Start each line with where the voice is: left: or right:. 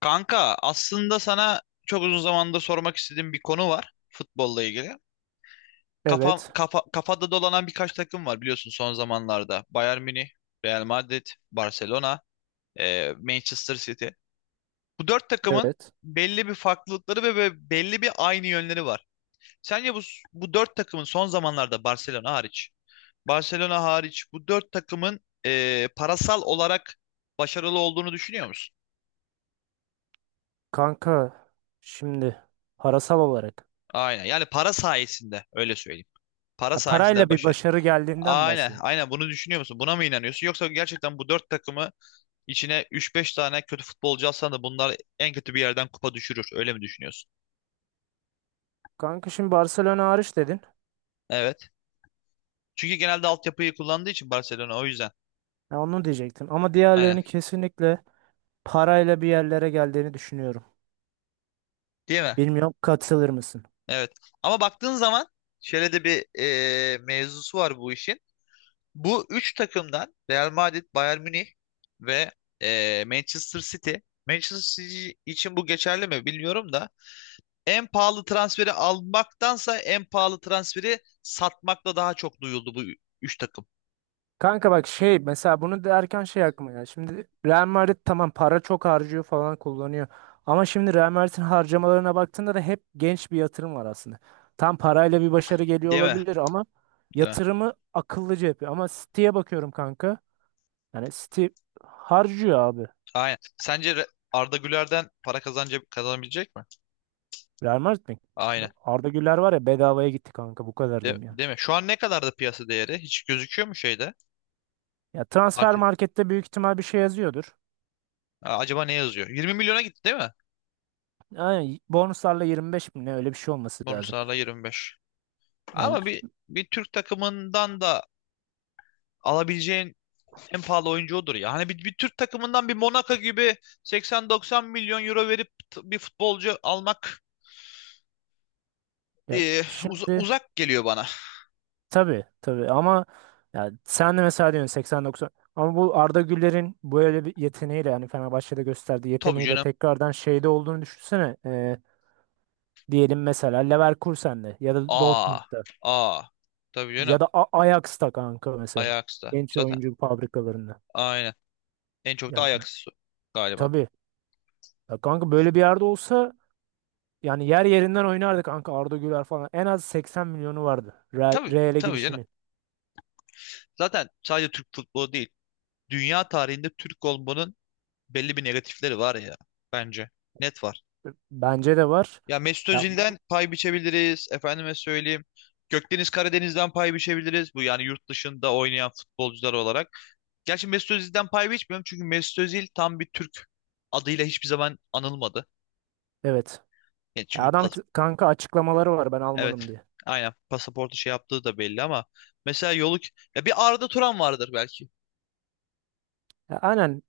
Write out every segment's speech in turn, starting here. left: Kanka aslında sana çok uzun zamandır sormak istediğim bir konu var futbolla ilgili.
right: Evet,
left: Kafada dolanan birkaç takım var biliyorsun son zamanlarda. Bayern Münih, Real Madrid, Barcelona, Manchester City. Bu dört takımın
right: evet.
left: belli bir farklılıkları ve belli bir aynı yönleri var. Sence bu, Bu dört takımın son zamanlarda Barcelona hariç bu dört takımın parasal olarak başarılı olduğunu düşünüyor musun?
right: Kanka şimdi parasal olarak.
left: Aynen, yani para sayesinde öyle söyleyeyim. Para
right: Ha,
left: sayesinde
right: parayla bir
left: başarı.
right: başarı geldiğinden
left: Aynen,
right: bahsedin.
left: aynen bunu düşünüyor musun? Buna mı inanıyorsun? Yoksa gerçekten bu dört takımı içine üç beş tane kötü futbolcu alsan da bunlar en kötü bir yerden kupa düşürür. Öyle mi düşünüyorsun?
right: Kanka şimdi Barcelona hariç dedin.
left: Evet. Çünkü genelde altyapıyı kullandığı için Barcelona, o yüzden.
right: Ha, onu diyecektim. Ama
left: Aynen.
right: diğerlerini kesinlikle parayla bir yerlere geldiğini düşünüyorum.
left: Değil mi?
right: Bilmiyorum katılır mısın?
left: Evet. Ama baktığın zaman şöyle de bir mevzusu var bu işin. Bu üç takımdan Real Madrid, Bayern Münih ve Manchester City. Manchester City için bu geçerli mi bilmiyorum da en pahalı transferi almaktansa en pahalı transferi satmakla daha çok duyuldu bu üç takım.
right: Kanka bak şey mesela bunu derken şey aklıma ya. Şimdi Real Madrid tamam para çok harcıyor falan kullanıyor. Ama şimdi Real Madrid'in harcamalarına baktığında da hep genç bir yatırım var aslında. Tam parayla bir başarı geliyor
left: Değil mi?
right: olabilir ama
left: Değil mi?
right: yatırımı akıllıca yapıyor. Ama City'ye bakıyorum kanka. Yani City harcıyor abi.
left: Aynen. Arda Güler'den para kazanca kazanabilecek mi?
right: Real Madrid mi?
left: Aynen.
right: Arda Güler var ya bedavaya gitti kanka bu kadar diyeyim yani.
left: Değil mi? Şu an ne kadar da piyasa değeri? Hiç gözüküyor mu şeyde?
right: Ya transfer
left: Market.
right: markette büyük ihtimal bir şey yazıyordur.
left: Aa, acaba ne yazıyor? 20 milyona gitti değil mi?
right: Aynen bonuslarla 25 bin ne öyle bir şey olması lazım.
left: Bonuslarla 25.
right: Yani
left: Ama bir Bir Türk takımından da alabileceğin en pahalı oyuncu odur ya. Hani bir Türk takımından bir Monaco gibi 80-90 milyon euro verip bir futbolcu almak
right: ya şimdi
left: Uzak geliyor bana.
right: tabii tabii ama ya sen de mesela diyorsun 80-90, ama bu Arda Güler'in böyle bir yeteneğiyle yani Fenerbahçe'de gösterdiği
left: Tabii
right: yeteneğiyle
left: canım.
right: tekrardan şeyde olduğunu düşünsene. Diyelim mesela Leverkusen'de ya da
left: Aa,
right: Dortmund'da
left: aa. Tabii
right: ya
left: canım.
right: da Ajax'ta kanka mesela,
left: Ajax'ta.
right: genç
left: Zaten
right: oyuncu fabrikalarında.
left: aynen. En çok da
right: Ya
left: Ajax galiba.
right: tabii ya kanka böyle bir yerde olsa yani yer yerinden oynardı kanka, Arda Güler falan en az 80 milyonu vardı, Real,
left: Tabii,
right: Real'e
left: tabii canım.
right: gidişini.
left: Zaten sadece Türk futbolu değil. Dünya tarihinde Türk olmanın belli bir negatifleri var ya. Bence. Net var.
right: Bence de var.
left: Ya Mesut
right: Ya bu,
left: Özil'den pay biçebiliriz. Efendime söyleyeyim. Gökdeniz Karadeniz'den pay biçebiliriz. Bu, yani yurt dışında oynayan futbolcular olarak. Gerçi Mesut Özil'den pay biçmiyorum. Çünkü Mesut Özil tam bir Türk adıyla hiçbir zaman anılmadı.
right: evet.
left: Yani
right: Ya
left: çünkü
right: adam,
left: pas,
right: kanka, açıklamaları var ben Almanım
left: evet.
right: diye.
left: Aynen, pasaportu şey yaptığı da belli ama mesela yolu, ya bir Arda Turan vardır belki.
right: Ya aynen,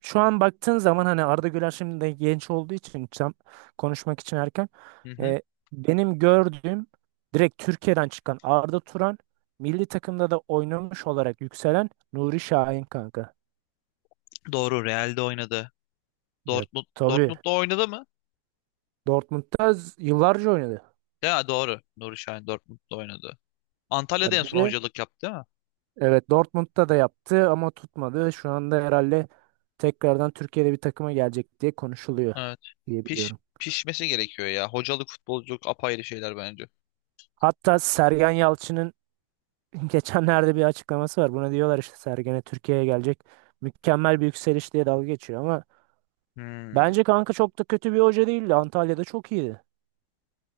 right: şu an baktığın zaman hani Arda Güler şimdi de genç olduğu için tam konuşmak için erken.
left: Hı hı.
right: E, Benim gördüğüm direkt Türkiye'den çıkan Arda Turan, milli takımda da oynamış olarak yükselen Nuri Şahin kanka.
left: Doğru, Real'de oynadı.
right: Ya tabii
left: Dortmund'da oynadı mı?
right: Dortmund'da yıllarca oynadı.
left: Ya doğru. Nuri Şahin Dortmund'da oynadı. Antalya'da en
right: Ya bir
left: son
right: de
left: hocalık yaptı değil mi?
right: evet, Dortmund'da da yaptı ama tutmadı. Şu anda herhalde tekrardan Türkiye'de bir takıma gelecek diye konuşuluyor
left: Evet.
right: diye
left: Piş,
right: biliyorum.
left: Pişmesi gerekiyor ya. Hocalık, futbolculuk apayrı şeyler bence.
right: Hatta Sergen Yalçın'ın geçenlerde bir açıklaması var. Buna diyorlar işte Sergen'e, Türkiye'ye gelecek. Mükemmel bir yükseliş diye dalga geçiyor ama
left: Hmm.
right: bence kanka çok da kötü bir hoca değildi. Antalya'da çok iyiydi.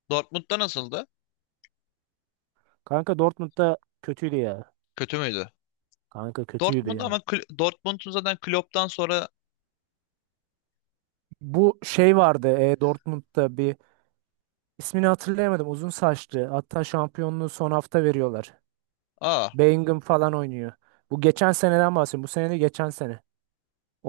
left: Dortmund'da nasıldı?
right: Kanka Dortmund'da kötüydü ya.
left: Kötü müydü?
right: Kanka kötüydü ya.
left: Dortmund'un zaten Klopp'tan sonra
right: Bu şey vardı Dortmund'da, bir ismini hatırlayamadım. Uzun saçlı. Hatta şampiyonluğu son hafta veriyorlar.
left: aa
right: Bellingham falan oynuyor. Bu geçen seneden bahsediyorum. Bu sene de geçen sene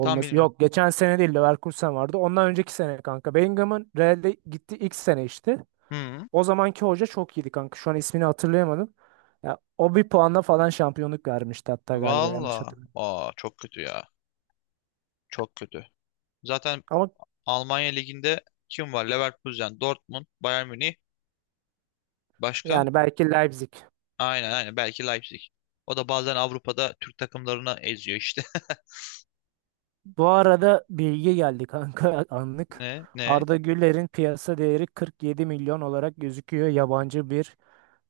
left: tam bilmiyorum.
right: Yok, geçen sene değil, Leverkusen vardı. Ondan önceki sene kanka. Bellingham'ın Real'de gitti ilk sene işte.
left: Hmm.
right: O zamanki hoca çok iyiydi kanka. Şu an ismini hatırlayamadım. Ya, o bir puanla falan şampiyonluk vermişti hatta, galiba yanlış
left: Valla.
right: hatırlamıyorum.
left: Aa, çok kötü ya. Çok kötü. Zaten
right: Ama
left: Almanya Ligi'nde kim var? Leverkusen, Dortmund, Bayern Münih. Başka?
right: yani belki Leipzig.
left: Aynen. Belki Leipzig. O da bazen Avrupa'da Türk takımlarını eziyor işte.
right: Bu arada bilgi geldi kanka anlık.
left: Ne? Ne?
right: Arda Güler'in piyasa değeri 47 milyon olarak gözüküyor, yabancı bir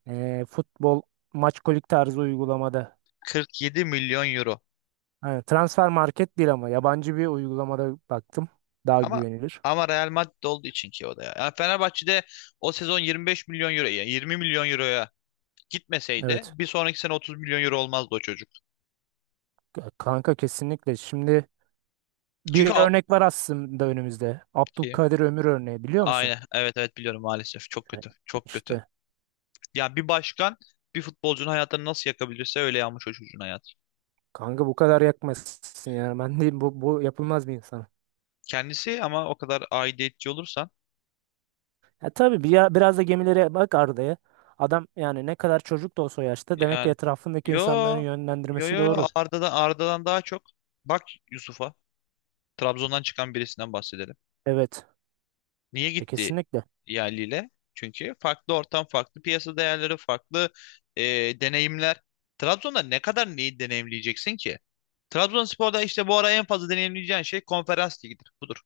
right: futbol maç kolik tarzı uygulamada.
left: 47 milyon euro.
right: Evet, transfer market değil ama yabancı bir uygulamada baktım. Daha
left: Ama
right: güvenilir.
left: ama Real Madrid olduğu için ki o da ya. Yani Fenerbahçe'de o sezon 25 milyon euro, yani 20 milyon euroya gitmeseydi
right: Evet.
left: bir sonraki sene 30 milyon euro olmazdı o çocuk.
right: Kanka kesinlikle. Şimdi
left: Çünkü
right: bir
left: a-
right: örnek var aslında önümüzde.
left: Ki-
right: Abdülkadir Ömür örneği, biliyor musun?
left: aynen, evet, evet biliyorum, maalesef çok
right: Evet.
left: kötü, çok kötü.
right: İşte
left: Yani bir başkan bir futbolcunun hayatını nasıl yakabilirse öyle yanmış o çocuğun hayatı.
right: kanka bu kadar yakmasın ya. Ben diyeyim, bu yapılmaz bir insan.
left: Kendisi ama o kadar aidiyetçi olursan,
right: Ya tabii bir ya, biraz da gemilere bak Arda'ya. Adam yani ne kadar çocuk da olsa o yaşta, demek ki
left: yani,
right: etrafındaki
left: yo
right: insanların yönlendirmesi doğru.
left: Arda'dan, daha çok bak Yusuf'a, Trabzon'dan çıkan birisinden bahsedelim.
right: Evet.
left: Niye gitti
right: Kesinlikle.
left: yerliyle? Çünkü farklı ortam, farklı piyasa değerleri, farklı e, deneyimler. Trabzon'da ne kadar neyi deneyimleyeceksin ki? Trabzonspor'da işte bu ara en fazla deneyimleyeceğin şey konferans ligidir. Budur.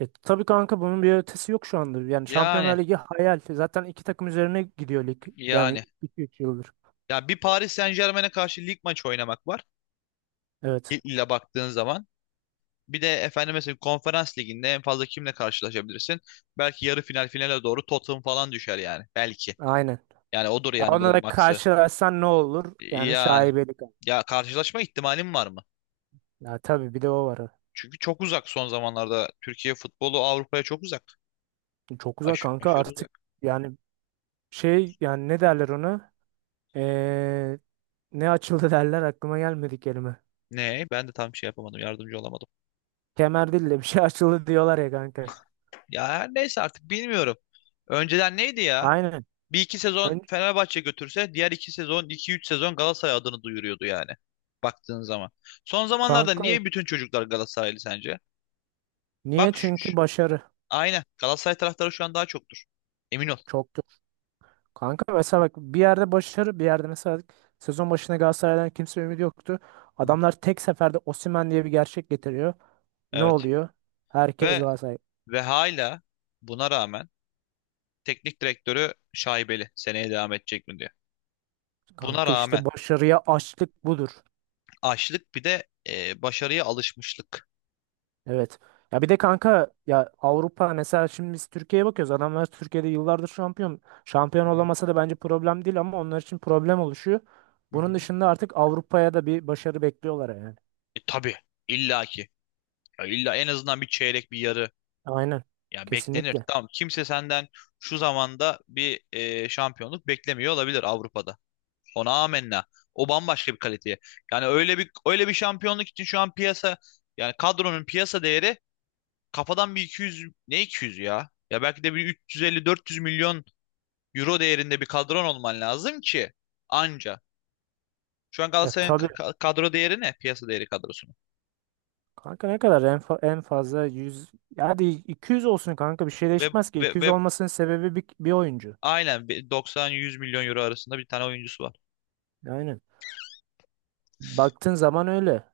right: Tabii kanka, bunun bir ötesi yok şu anda. Yani
left: Yani
right: Şampiyonlar Ligi hayal. Zaten iki takım üzerine gidiyor lig. Yani
left: yani
right: iki 3 yıldır.
left: Ya bir Paris Saint-Germain'e karşı lig maçı oynamak var,
right: Evet.
left: ile baktığın zaman. Bir de efendim mesela konferans liginde en fazla kimle karşılaşabilirsin? Belki yarı final finale doğru Tottenham falan düşer yani. Belki.
right: Aynen.
left: Yani odur
right: Ya
left: yani
right: ona
left: bunun
right: da
left: maksı.
right: karşılaşsan ne olur? Yani
left: Yani
right: şaibelik.
left: ya karşılaşma ihtimalim var mı?
right: Ya tabii, bir de o var.
left: Çünkü çok uzak son zamanlarda. Türkiye futbolu Avrupa'ya çok uzak.
right: Çok uzak kanka
left: Aşırı
right: artık,
left: uzak.
right: yani şey, yani ne derler ona? Ee, Ne açıldı derler, aklıma gelmedi kelime.
left: Ne? Ben de tam şey yapamadım. Yardımcı olamadım.
right: Kemer değil de bir şey açıldı diyorlar ya kanka.
left: Ya her neyse artık bilmiyorum. Önceden neydi ya?
right: Aynen.
left: Bir iki sezon
right: Ön-
left: Fenerbahçe götürse diğer iki sezon, iki üç sezon Galatasaray adını duyuruyordu yani. Baktığın zaman. Son zamanlarda
right: Kanka
left: niye bütün çocuklar Galatasaraylı sence?
right: niye?
left: Bak şu,
right: Çünkü
left: şu-
right: başarı.
left: aynen, Galatasaray taraftarı şu an daha çoktur. Emin ol.
right: Çok. Kanka mesela bak, bir yerde başarı, bir yerde mesela sezon başına Galatasaray'dan kimse ümidi yoktu.
left: Hı hı.
right: Adamlar tek seferde Osimhen diye bir gerçek getiriyor. Ne
left: Evet.
right: oluyor? Herkes
left: Ve
right: Galatasaray.
left: ve Hala buna rağmen teknik direktörü şaibeli. Seneye devam edecek mi diye. Buna
right: Kanka
left: rağmen
right: işte başarıya açlık budur.
left: açlık, bir de başarıya alışmışlık.
right: Evet. Ya bir de kanka ya, Avrupa mesela, şimdi biz Türkiye'ye bakıyoruz. Adamlar Türkiye'de yıllardır şampiyon. Şampiyon
left: Hı
right: olamasa da bence problem değil ama onlar için problem oluşuyor. Bunun
left: hı.
right: dışında artık Avrupa'ya da bir başarı bekliyorlar yani.
left: E, tabii illaki. Ya illa en azından bir çeyrek bir yarı
right: Aynen.
left: ya beklenir.
right: Kesinlikle.
left: Tamam, kimse senden şu zamanda bir şampiyonluk beklemiyor olabilir Avrupa'da. Ona amenna. O bambaşka bir kaliteye. Yani öyle bir şampiyonluk için şu an piyasa, yani kadronun piyasa değeri kafadan bir iki yüz, ne 200 ya? Ya belki de bir üç yüz elli dört yüz milyon euro değerinde bir kadron olman lazım ki anca. Şu an
right: Ya
left: Galatasaray'ın
right: tabii
left: kadro değeri ne? Piyasa değeri kadrosunun.
right: kanka, ne kadar en fazla 100, ya hadi 200 olsun kanka, bir şey
left: Ve
right: değişmez ki
left: ve
right: 200
left: ve
right: olmasının sebebi bir oyuncu.
left: aynen bir 90-100 milyon euro arasında bir tane oyuncusu var.
right: Aynen. Baktığın zaman öyle.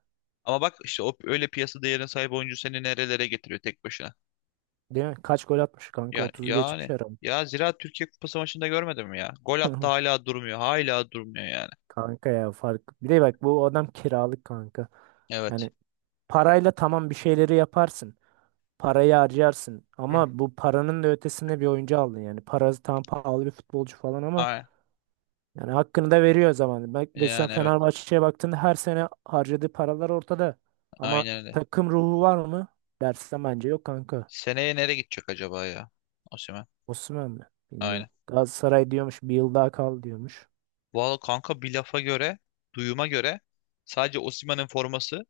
left: Ama bak işte o öyle piyasa değerine sahip oyuncu seni nerelere getiriyor tek başına.
right: Değil mi? Kaç gol atmış kanka,
left: Ya
right: 30'u geçmiş
left: yani
right: herhalde.
left: ya zira Türkiye Kupası maçında görmedim mi ya. Gol attı hala durmuyor. Hala durmuyor yani.
right: Kanka ya fark. Bir de bak, bu adam kiralık kanka.
left: Evet.
right: Yani parayla tamam bir şeyleri yaparsın. Parayı harcarsın
left: Hı hı.
right: ama bu paranın da ötesinde bir oyuncu aldın yani. Parası tam pahalı bir futbolcu falan ama,
left: Ay,
right: yani hakkını da veriyor zaman. Bak mesela
left: yani, evet.
right: Fenerbahçe'ye baktığında her sene harcadığı paralar ortada. Ama
left: Aynen öyle.
right: takım ruhu var mı? Dersen bence yok kanka.
left: Seneye nereye gidecek acaba ya? Osimhen.
right: Osman mı? Bilmiyorum.
left: Aynen.
right: Galatasaray diyormuş bir yıl daha kal diyormuş.
left: Valla kanka, bir lafa göre, duyuma göre, sadece Osimhen'in forması,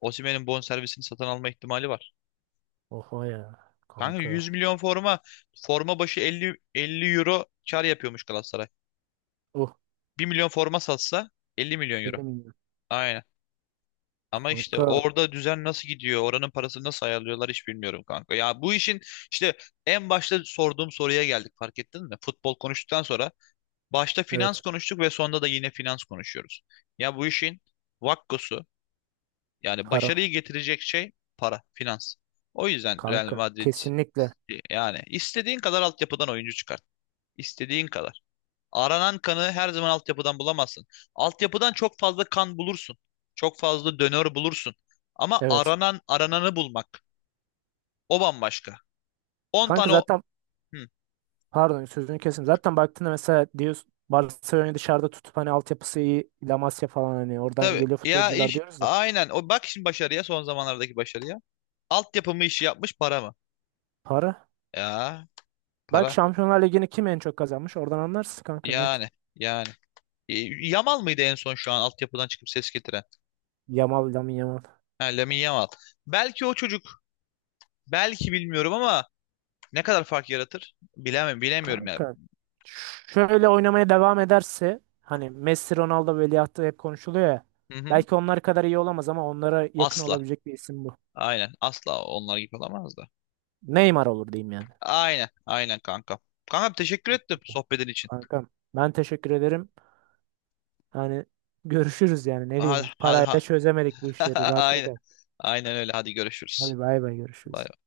left: Osimhen'in bonservisini satın alma ihtimali var.
right: Oha ya
left: Kanka,
right: kanka.
left: forma başı 50 euro kar yapıyormuş Galatasaray.
right: Oh,
left: Bir milyon forma satsa 50 milyon euro.
right: bilmiyorum.
left: Aynen. Ama işte
right: Kanka
left: orada düzen nasıl gidiyor, oranın parasını nasıl ayarlıyorlar hiç bilmiyorum kanka. Ya bu işin işte en başta sorduğum soruya geldik, fark ettin mi? Futbol konuştuktan sonra başta finans
right: evet,
left: konuştuk ve sonunda da yine finans konuşuyoruz. Ya bu işin vakkosu, yani
right: para.
left: başarıyı getirecek şey, para, finans. O yüzden Real
right: Kanka
left: Madrid,
right: kesinlikle
left: yani istediğin kadar altyapıdan oyuncu çıkart. İstediğin kadar. Aranan kanı her zaman altyapıdan bulamazsın. Altyapıdan çok fazla kan bulursun. Çok fazla donör bulursun. Ama
right: evet.
left: aranan arananı bulmak, o bambaşka. 10
right: Kanka
left: tane o.
right: zaten,
left: Hı,
right: pardon sözünü kesin. Zaten baktığında mesela, diyorsun Barcelona'yı dışarıda tutup hani altyapısı iyi, La Masia falan, hani oradan
left: tabii
right: geliyor
left: ya,
right: futbolcular
left: iş
right: diyoruz da.
left: aynen o, bak şimdi başarıya, son zamanlardaki başarıya. Altyapı mı işi yapmış, para mı?
right: Para.
left: Ya
right: Bak
left: para.
right: Şampiyonlar Ligi'ni kim en çok kazanmış? Oradan anlarsın kanka, net.
left: Yani yani. E, Yamal mıydı en son şu an altyapıdan çıkıp ses getiren?
right: Yamal, Lamine Yamal.
left: Ha, Lamine Yamal. Belki o çocuk, belki bilmiyorum ama ne kadar fark yaratır? Bilemem, bilemiyorum ya.
right: Kanka şöyle oynamaya devam ederse, hani Messi, Ronaldo veliahtı hep konuşuluyor ya.
left: Hı hı.
right: Belki onlar kadar iyi olamaz ama onlara yakın
left: Asla.
right: olabilecek bir isim bu.
left: Aynen. Asla onlar gibi olamaz da.
right: Neymar olur diyeyim yani.
left: Aynen. Aynen kanka. Kanka teşekkür ettim sohbetin için.
right: Kankam, ben teşekkür ederim. Hani görüşürüz yani, ne
left: Hadi
right: diyeyim.
left: hadi ha.
right: Parayla çözemedik bu işleri. Rahatına
left: Aynen.
right: kal.
left: Aynen öyle. Hadi görüşürüz.
right: Hadi bay bay,
left: Bay
right: görüşürüz.